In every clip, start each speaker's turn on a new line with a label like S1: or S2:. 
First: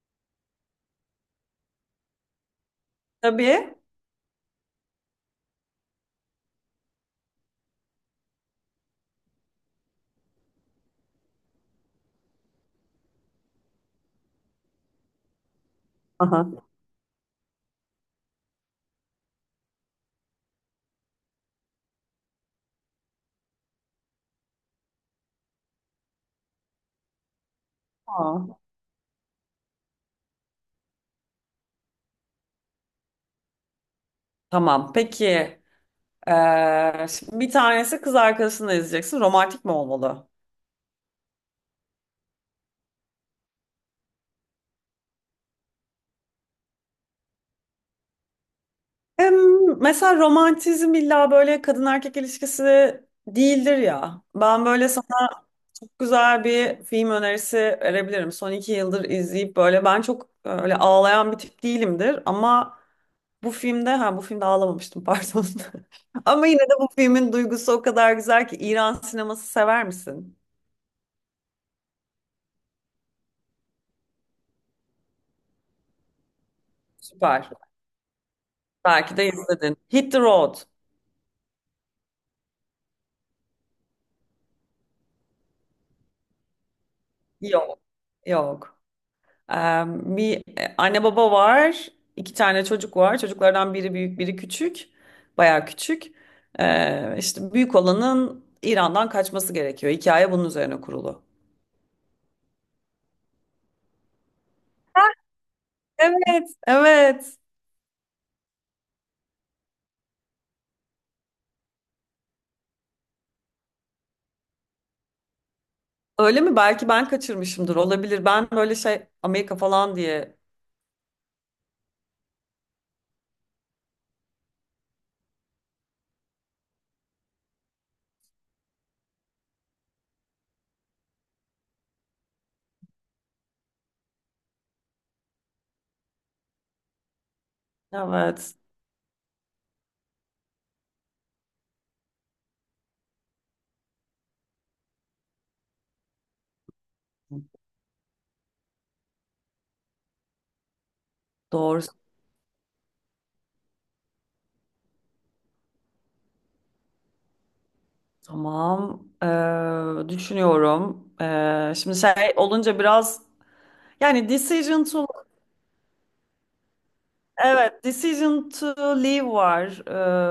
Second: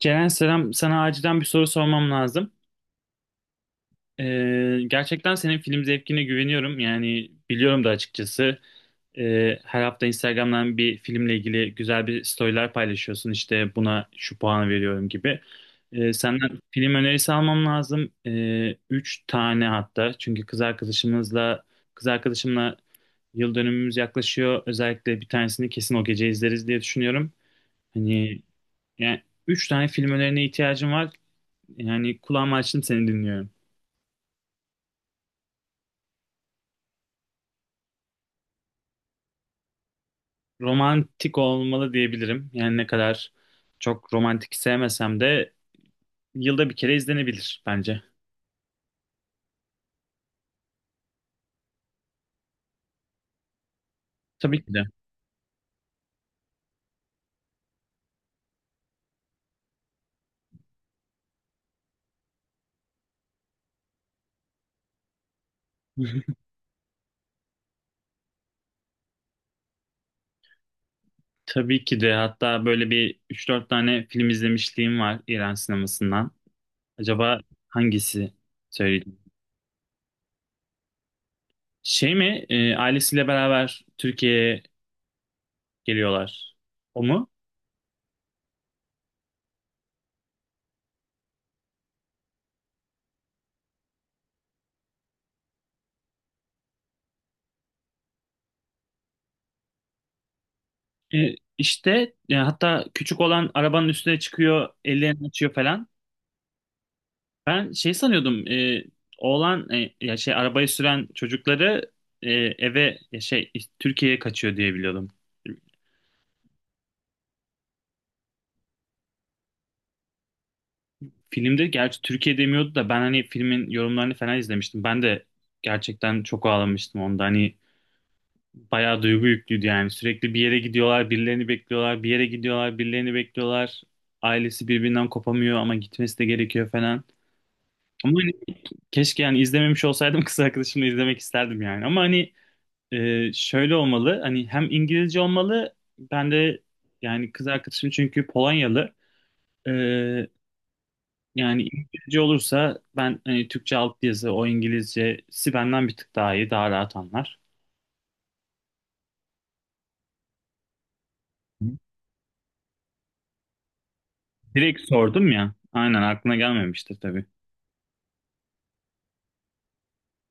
S1: Ceren selam. Sana acilen bir soru sormam lazım.
S2: Tabii.
S1: Gerçekten senin film zevkine güveniyorum. Yani biliyorum da açıkçası. Her hafta Instagram'dan bir filmle ilgili güzel bir storyler paylaşıyorsun. İşte buna şu puanı veriyorum gibi.
S2: Aha.
S1: Senden film önerisi almam lazım. Üç tane hatta. Çünkü kız arkadaşımla yıl dönümümüz yaklaşıyor. Özellikle bir tanesini kesin o gece izleriz diye düşünüyorum. Hani
S2: Aa.
S1: yani üç tane film önerine ihtiyacım var. Yani kulağımı açtım seni dinliyorum.
S2: Tamam. Peki. Şimdi bir tanesi kız arkadaşını izleyeceksin. Romantik mi olmalı?
S1: Romantik olmalı diyebilirim. Yani ne kadar çok romantik sevmesem de yılda bir kere izlenebilir bence.
S2: Em, Mesela romantizm illa böyle kadın erkek ilişkisi değildir ya.
S1: Tabii
S2: Ben
S1: ki de.
S2: böyle sana çok güzel bir film önerisi verebilirim. Son iki yıldır izleyip böyle ben çok öyle ağlayan bir tip değilimdir. Ama bu filmde ağlamamıştım, pardon. Ama yine de bu filmin duygusu o kadar güzel ki. İran sineması sever misin?
S1: Tabii ki de. Hatta böyle bir üç dört tane film izlemişliğim var İran sinemasından. Acaba
S2: Süper.
S1: hangisi
S2: Belki
S1: söyleyeyim?
S2: de izledin. Hit the Road.
S1: Şey mi? Ailesiyle beraber Türkiye'ye geliyorlar. O mu?
S2: Yok. Yok. Ee, Bir anne baba var. İki tane çocuk var. Çocuklardan biri büyük, biri küçük. Bayağı küçük. İşte büyük olanın İran'dan kaçması gerekiyor. Hikaye bunun üzerine kurulu.
S1: İşte hatta küçük olan arabanın üstüne çıkıyor, ellerini açıyor falan.
S2: Evet, evet.
S1: Ben şey sanıyordum, oğlan, ya şey arabayı süren çocukları, eve ya şey Türkiye'ye kaçıyor diye biliyordum.
S2: Öyle mi? Belki ben kaçırmışımdır. Olabilir. Ben böyle şey Amerika falan diye.
S1: Filmde gerçi Türkiye demiyordu da ben hani filmin yorumlarını falan izlemiştim. Ben de gerçekten çok ağlamıştım onda. Hani bayağı duygu yüklüydü yani. Sürekli bir yere gidiyorlar, birilerini bekliyorlar, bir yere gidiyorlar, birilerini bekliyorlar. Ailesi birbirinden kopamıyor ama gitmesi de gerekiyor falan. Ama hani
S2: Evet.
S1: keşke yani izlememiş olsaydım kız arkadaşımla izlemek isterdim yani. Ama hani şöyle olmalı, hani hem İngilizce olmalı, ben de yani kız arkadaşım çünkü Polonyalı. Ee, Yani
S2: Doğru.
S1: İngilizce olursa ben hani Türkçe alt yazı, o İngilizcesi benden bir tık daha iyi, daha rahat anlar.
S2: Tamam. Düşünüyorum.
S1: Hı.
S2: Şimdi şey olunca biraz yani
S1: Direkt
S2: decision to...
S1: sordum ya, aynen aklına gelmemiştir tabii.
S2: Evet, Decision to Leave var.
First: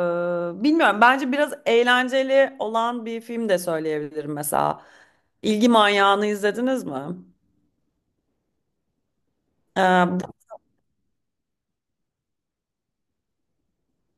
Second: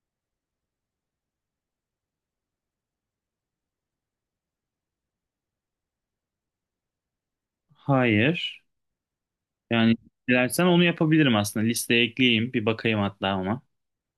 S2: Bilmiyorum. Bence biraz eğlenceli olan bir film de söyleyebilirim mesela. İlgi Manyağı'nı izlediniz mi?
S1: Hayır, yani
S2: Ee,
S1: dilersen onu yapabilirim aslında, listeye ekleyeyim bir bakayım hatta ama.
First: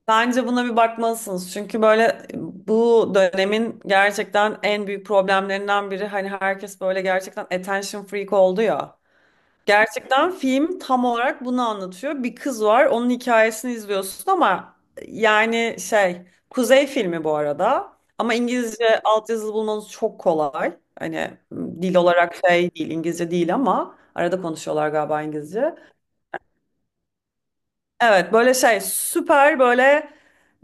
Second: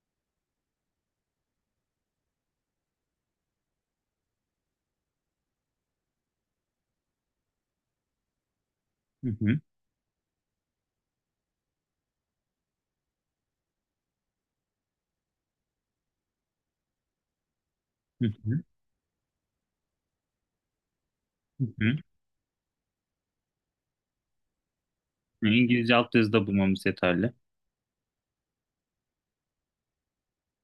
S2: Bence buna bir bakmalısınız. Çünkü böyle bu dönemin gerçekten en büyük problemlerinden biri, hani herkes böyle gerçekten attention freak oldu ya.
S1: Hı hı,
S2: Gerçekten film tam olarak bunu anlatıyor. Bir kız var, onun hikayesini izliyorsun ama yani şey, Kuzey filmi bu arada.
S1: hı
S2: Ama
S1: hı,
S2: İngilizce altyazılı bulmanız çok kolay. Hani
S1: hı hı.
S2: dil olarak şey değil, İngilizce değil, ama arada konuşuyorlar galiba İngilizce.
S1: İngilizce alt da bulmamız yeterli.
S2: Evet, böyle şey süper, böyle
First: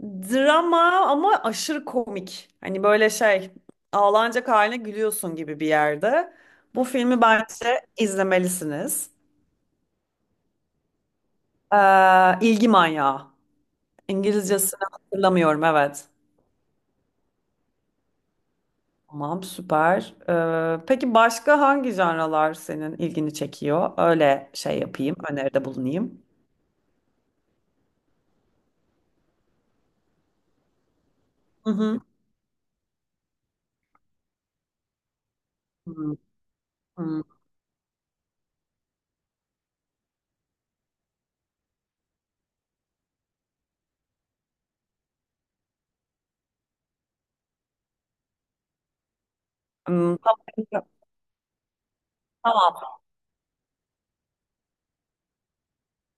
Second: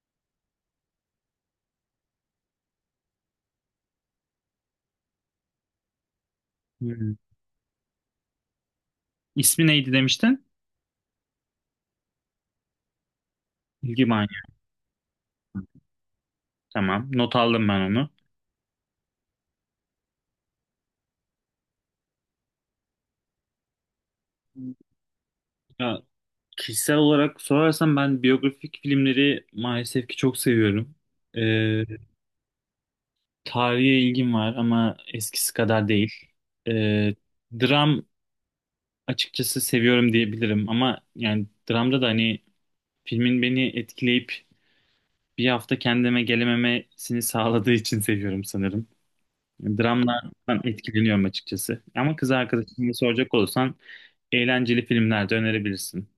S2: drama ama aşırı komik. Hani böyle şey ağlanacak haline gülüyorsun gibi bir yerde. Bu
S1: Hı hı.
S2: filmi bence izlemelisiniz.
S1: İsmi neydi demiştin?
S2: İlgi manyağı.
S1: İlgi.
S2: İngilizcesini hatırlamıyorum, evet.
S1: Tamam. Not aldım ben onu.
S2: Tamam, süper. Peki başka hangi janralar senin ilgini çekiyor? Öyle şey yapayım, öneride
S1: Ya,
S2: bulunayım.
S1: kişisel olarak sorarsan ben biyografik filmleri maalesef ki çok seviyorum.
S2: Hı
S1: Ee,
S2: hı.
S1: Tarihe ilgim var ama eskisi kadar değil.
S2: Hı
S1: Ee,
S2: hı.
S1: Dram açıkçası seviyorum diyebilirim, ama yani dramda da hani filmin beni etkileyip bir hafta kendime gelememesini sağladığı için seviyorum sanırım.
S2: Hmm.
S1: Dramlardan
S2: Tamam.
S1: etkileniyorum açıkçası. Ama kız
S2: Tamam.
S1: arkadaşına soracak olursan eğlenceli filmler de önerebilirsin.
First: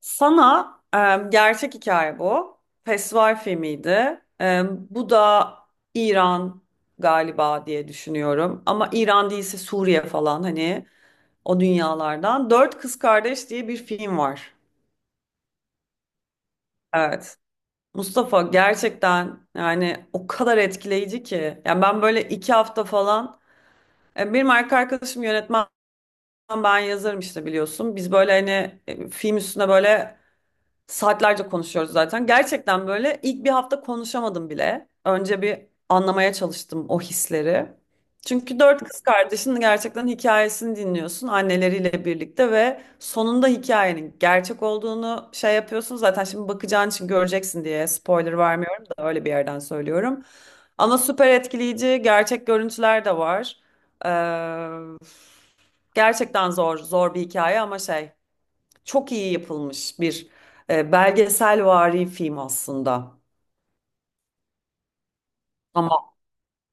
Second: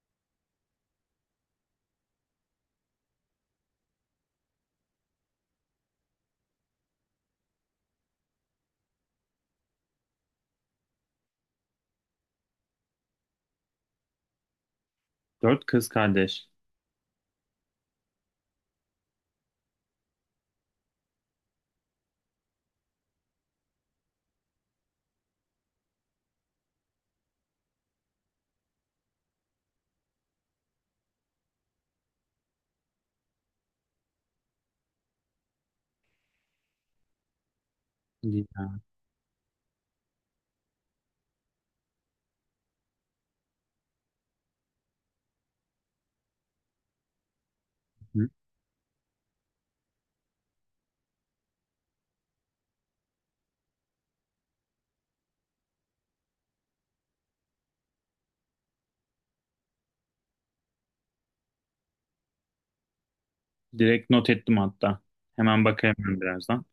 S2: Sana gerçek hikaye bu. Festival filmiydi. E, bu da İran galiba diye düşünüyorum. Ama İran değilse Suriye falan, hani o dünyalardan. Dört Kız Kardeş diye bir film var.
S1: Dört Kız Kardeş.
S2: Evet. Mustafa, gerçekten yani o kadar etkileyici ki. Yani ben böyle iki hafta falan, benim erkek arkadaşım yönetmen, ben yazarım işte, biliyorsun. Biz böyle hani film üstüne böyle saatlerce konuşuyoruz zaten. Gerçekten böyle ilk bir hafta konuşamadım bile. Önce bir anlamaya çalıştım o hisleri.
S1: Değil
S2: Çünkü
S1: ya.
S2: dört kız kardeşin gerçekten hikayesini dinliyorsun anneleriyle birlikte ve sonunda hikayenin gerçek olduğunu şey yapıyorsun. Zaten şimdi bakacağın için göreceksin diye
S1: Hı.
S2: spoiler vermiyorum da öyle bir yerden söylüyorum. Ama süper etkileyici gerçek görüntüler de var. Ee, Gerçekten zor bir hikaye ama şey, çok iyi yapılmış bir belgeselvari film aslında.
S1: Direkt not ettim hatta. Hemen bakayım
S2: Ama
S1: ben birazdan.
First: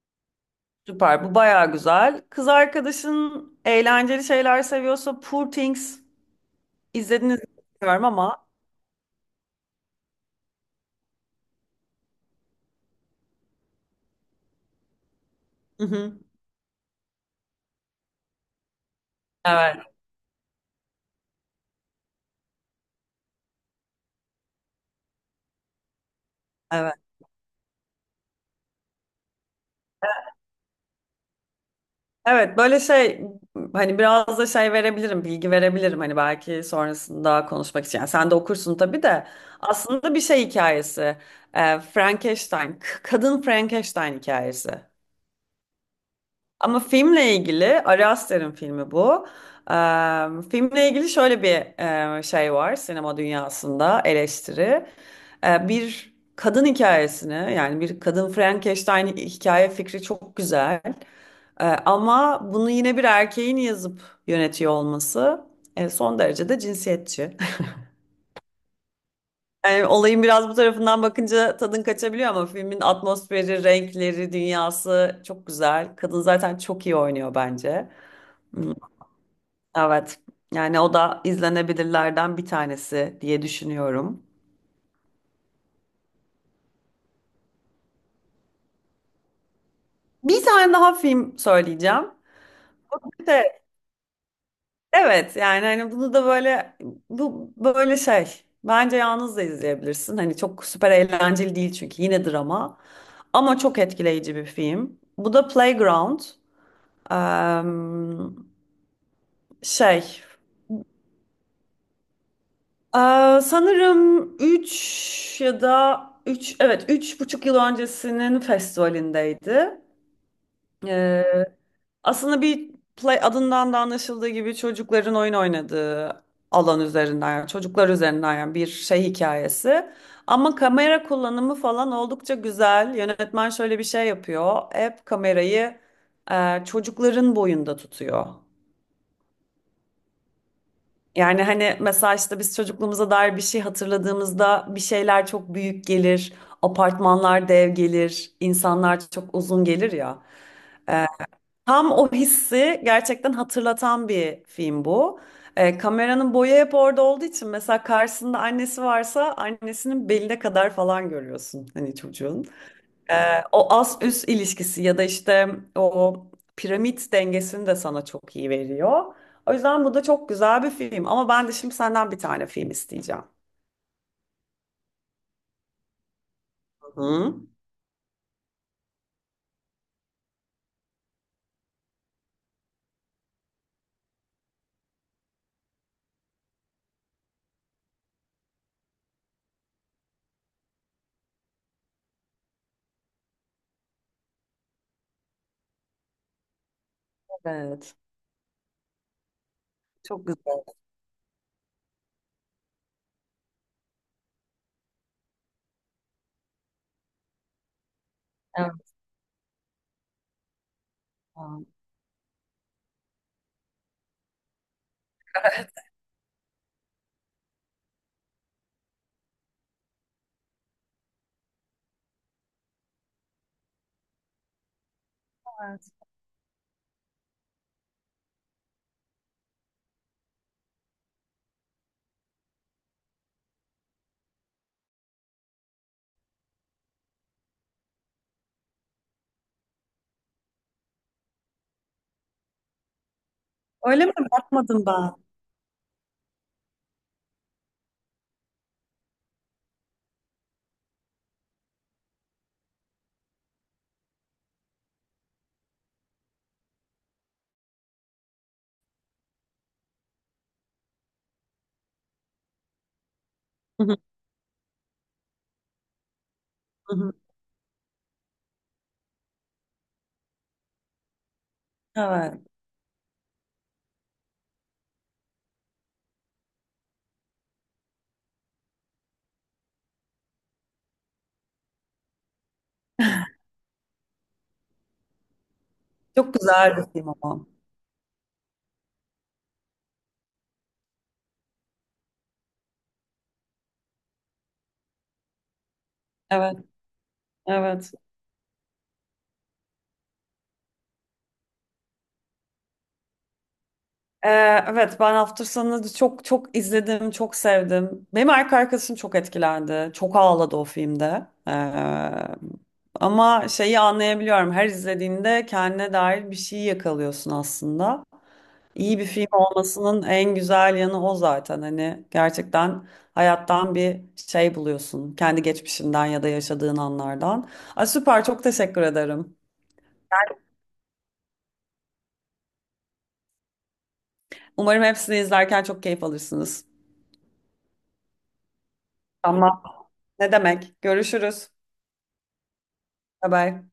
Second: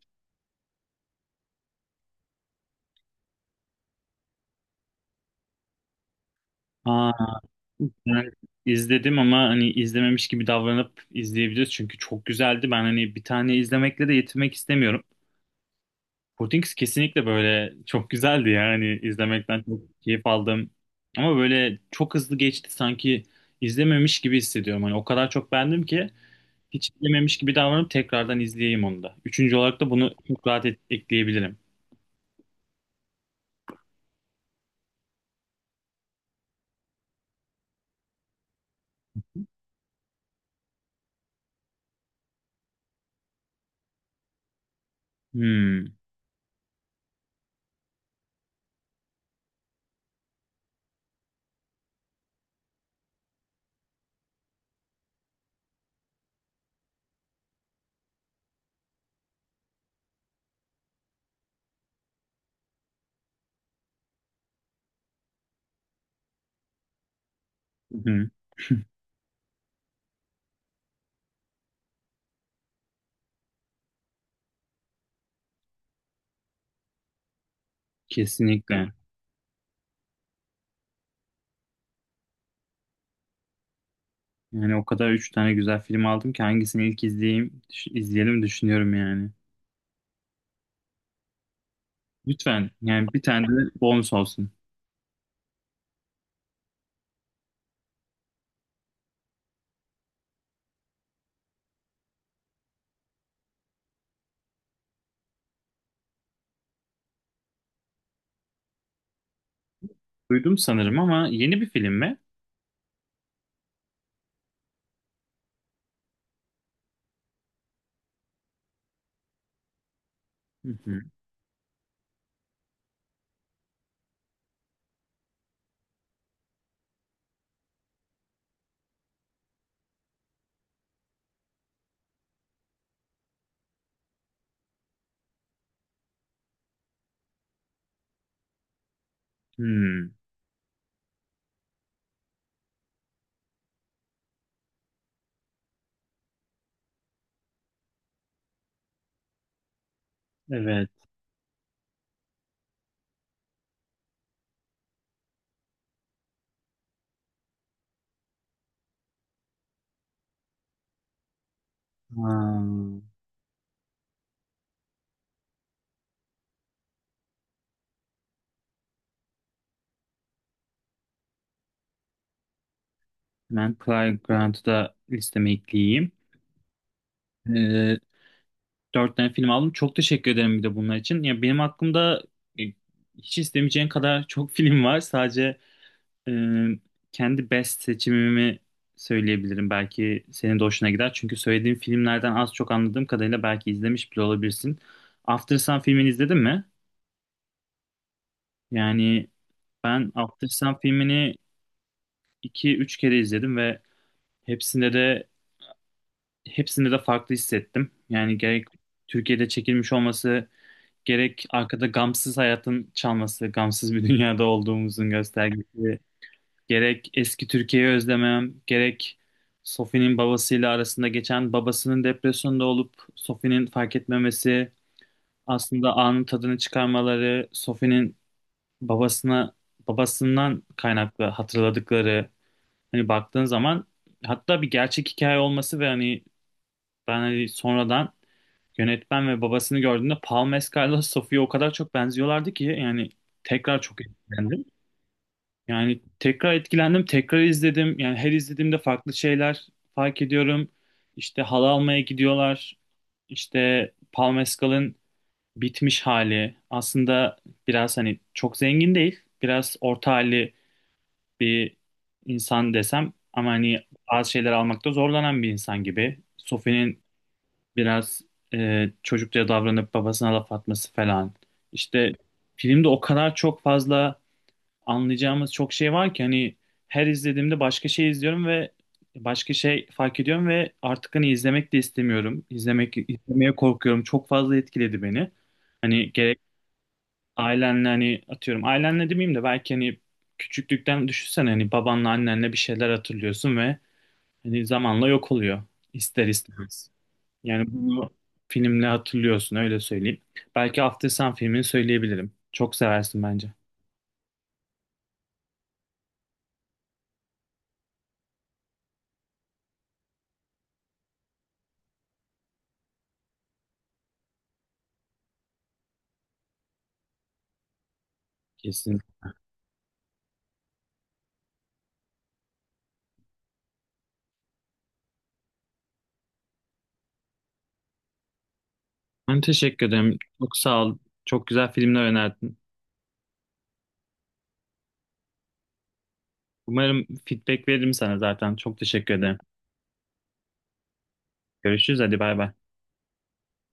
S2: süper. Bu baya güzel. Kız arkadaşın eğlenceli şeyler seviyorsa Poor Things
S1: Aa,
S2: izlediniz mi bilmiyorum
S1: ben
S2: ama.
S1: izledim ama hani izlememiş gibi davranıp izleyebiliriz. Çünkü çok güzeldi. Ben hani bir tane izlemekle de yetinmek istemiyorum.
S2: Hı hı.
S1: Portings kesinlikle böyle çok güzeldi ya. Hani izlemekten
S2: Evet,
S1: çok keyif aldım. Ama böyle çok hızlı geçti, sanki izlememiş gibi hissediyorum. Hani o kadar çok beğendim ki hiç
S2: evet.
S1: izlememiş gibi davranıp tekrardan izleyeyim onu da. Üçüncü olarak da bunu çok rahat ekleyebilirim.
S2: Evet, böyle şey, hani biraz da şey verebilirim, bilgi verebilirim, hani belki sonrasında konuşmak için. Yani sen de okursun tabii de. Aslında bir şey hikayesi. E, Frankenstein, kadın Frankenstein hikayesi.
S1: Hmm.
S2: Ama filmle ilgili, Ari Aster'in filmi bu. Filmle ilgili şöyle bir şey var sinema dünyasında, eleştiri. Bir kadın hikayesini, yani bir kadın Frankenstein hikaye fikri çok güzel. Ama bunu yine bir erkeğin yazıp yönetiyor olması son derece de cinsiyetçi.
S1: Hı hı.
S2: Yani olayın biraz bu tarafından bakınca tadın kaçabiliyor, ama filmin atmosferi, renkleri, dünyası çok güzel. Kadın zaten çok iyi oynuyor bence. Hmm.
S1: Kesinlikle.
S2: Evet. Yani o da izlenebilirlerden bir tanesi diye düşünüyorum.
S1: Yani o kadar üç tane güzel film aldım ki hangisini ilk izleyeyim, izleyelim düşünüyorum yani.
S2: Bir tane daha film söyleyeceğim.
S1: Lütfen yani bir tane
S2: De,
S1: de bonus olsun.
S2: evet, yani hani bunu da böyle, bu böyle şey. Bence yalnız da izleyebilirsin. Hani çok süper eğlenceli değil çünkü yine drama. Ama çok etkileyici bir film. Bu da Playground. Eee, Şey.
S1: Duydum sanırım ama yeni bir film mi?
S2: Sanırım 3 ya da 3, evet, üç buçuk yıl öncesinin festivalindeydi.
S1: Hı hı.
S2: Aslında bir, play adından da anlaşıldığı gibi, çocukların oyun oynadığı alan üzerinden, yani çocuklar üzerinden, yani bir şey hikayesi. Ama kamera kullanımı falan oldukça güzel. Yönetmen şöyle bir şey yapıyor. Hep kamerayı çocukların boyunda tutuyor.
S1: Hmm.
S2: Yani hani mesela işte biz çocukluğumuza dair bir şey hatırladığımızda bir şeyler çok büyük gelir, apartmanlar dev gelir, insanlar çok uzun gelir ya.
S1: Evet.
S2: E, tam o hissi gerçekten hatırlatan bir film bu. Kameranın boyu hep orada olduğu için, mesela karşısında annesi varsa annesinin beline kadar falan görüyorsun hani
S1: Ha.
S2: çocuğun. O ast üst ilişkisi ya da işte o piramit dengesini de sana çok iyi veriyor. O yüzden bu da çok güzel bir film, ama ben de şimdi senden bir tane film isteyeceğim.
S1: Hemen Cary Grant'ı da listeme ekleyeyim.
S2: Hı?
S1: Ee, Dört tane film aldım. Çok teşekkür ederim bir de bunlar için. Ya benim aklımda e, hiç istemeyeceğin kadar çok film var. Sadece Ee, kendi best seçimimi söyleyebilirim. Belki senin de hoşuna gider. Çünkü söylediğim filmlerden az çok anladığım kadarıyla belki izlemiş bile olabilirsin. After Sun filmini izledin mi?
S2: Evet.
S1: Yani ben
S2: Çok güzel.
S1: After Sun filmini iki üç kere izledim ve hepsinde de hepsinde de farklı hissettim. Yani gerek
S2: Evet.
S1: Türkiye'de çekilmiş olması, gerek
S2: Tamam.
S1: arkada gamsız hayatın çalması, gamsız bir dünyada olduğumuzun göstergesi, gerek eski Türkiye'yi özlemem, gerek Sophie'nin babasıyla arasında geçen, babasının depresyonda olup Sophie'nin fark etmemesi, aslında anın tadını çıkarmaları, Sophie'nin babasına, babasından kaynaklı hatırladıkları, hani baktığın zaman, hatta bir gerçek hikaye olması ve hani ben hani sonradan yönetmen ve babasını gördüğümde Paul Mescal'la Sophie'ye o kadar çok benziyorlardı ki yani tekrar çok
S2: Öyle mi?
S1: etkilendim.
S2: Bakmadım ben.
S1: Yani tekrar etkilendim, tekrar izledim. Yani her izlediğimde farklı şeyler fark ediyorum. İşte halı almaya gidiyorlar. İşte Paul Mescal'ın bitmiş hali. Aslında biraz hani çok zengin değil. Biraz orta halli bir insan desem. Ama hani
S2: Hı hı,
S1: bazı şeyler almakta zorlanan bir insan gibi.
S2: hı
S1: Sophie'nin
S2: hı.
S1: biraz, çocukça davranıp babasına laf atması falan. İşte
S2: Evet.
S1: filmde o kadar çok fazla anlayacağımız çok şey var ki hani her izlediğimde başka şey izliyorum ve başka şey fark ediyorum ve artık hani izlemek de istemiyorum. İzlemek, izlemeye korkuyorum. Çok fazla etkiledi beni. Hani
S2: Çok
S1: gerek
S2: güzel bir film ama.
S1: ailenle, hani atıyorum ailenle demeyeyim de belki hani küçüklükten düşünsene, hani babanla annenle bir şeyler hatırlıyorsun ve hani zamanla yok oluyor ister
S2: Evet.
S1: istemez. Yani
S2: Evet.
S1: bunu filmle hatırlıyorsun, öyle söyleyeyim. Belki After Sun filmini söyleyebilirim. Çok seversin bence.
S2: Ee, evet, ben hafta sonu çok izledim, çok sevdim. Benim erkek arkadaşım çok etkilendi. Çok ağladı o filmde. Ama şeyi anlayabiliyorum. Her izlediğinde kendine dair bir şey yakalıyorsun aslında. İyi
S1: Kesin.
S2: bir film olmasının en güzel yanı o zaten. Hani gerçekten hayattan bir şey buluyorsun. Kendi geçmişinden ya da yaşadığın anlardan. Ay, süper, çok teşekkür ederim.
S1: Ben teşekkür ederim. Çok sağ ol. Çok güzel filmler önerdin.
S2: Umarım hepsini izlerken çok keyif alırsınız.
S1: Umarım feedback veririm sana zaten. Çok teşekkür ederim.
S2: Tamam. Ne demek? Görüşürüz.
S1: Görüşürüz. Hadi bay bay.
S2: Bye bye.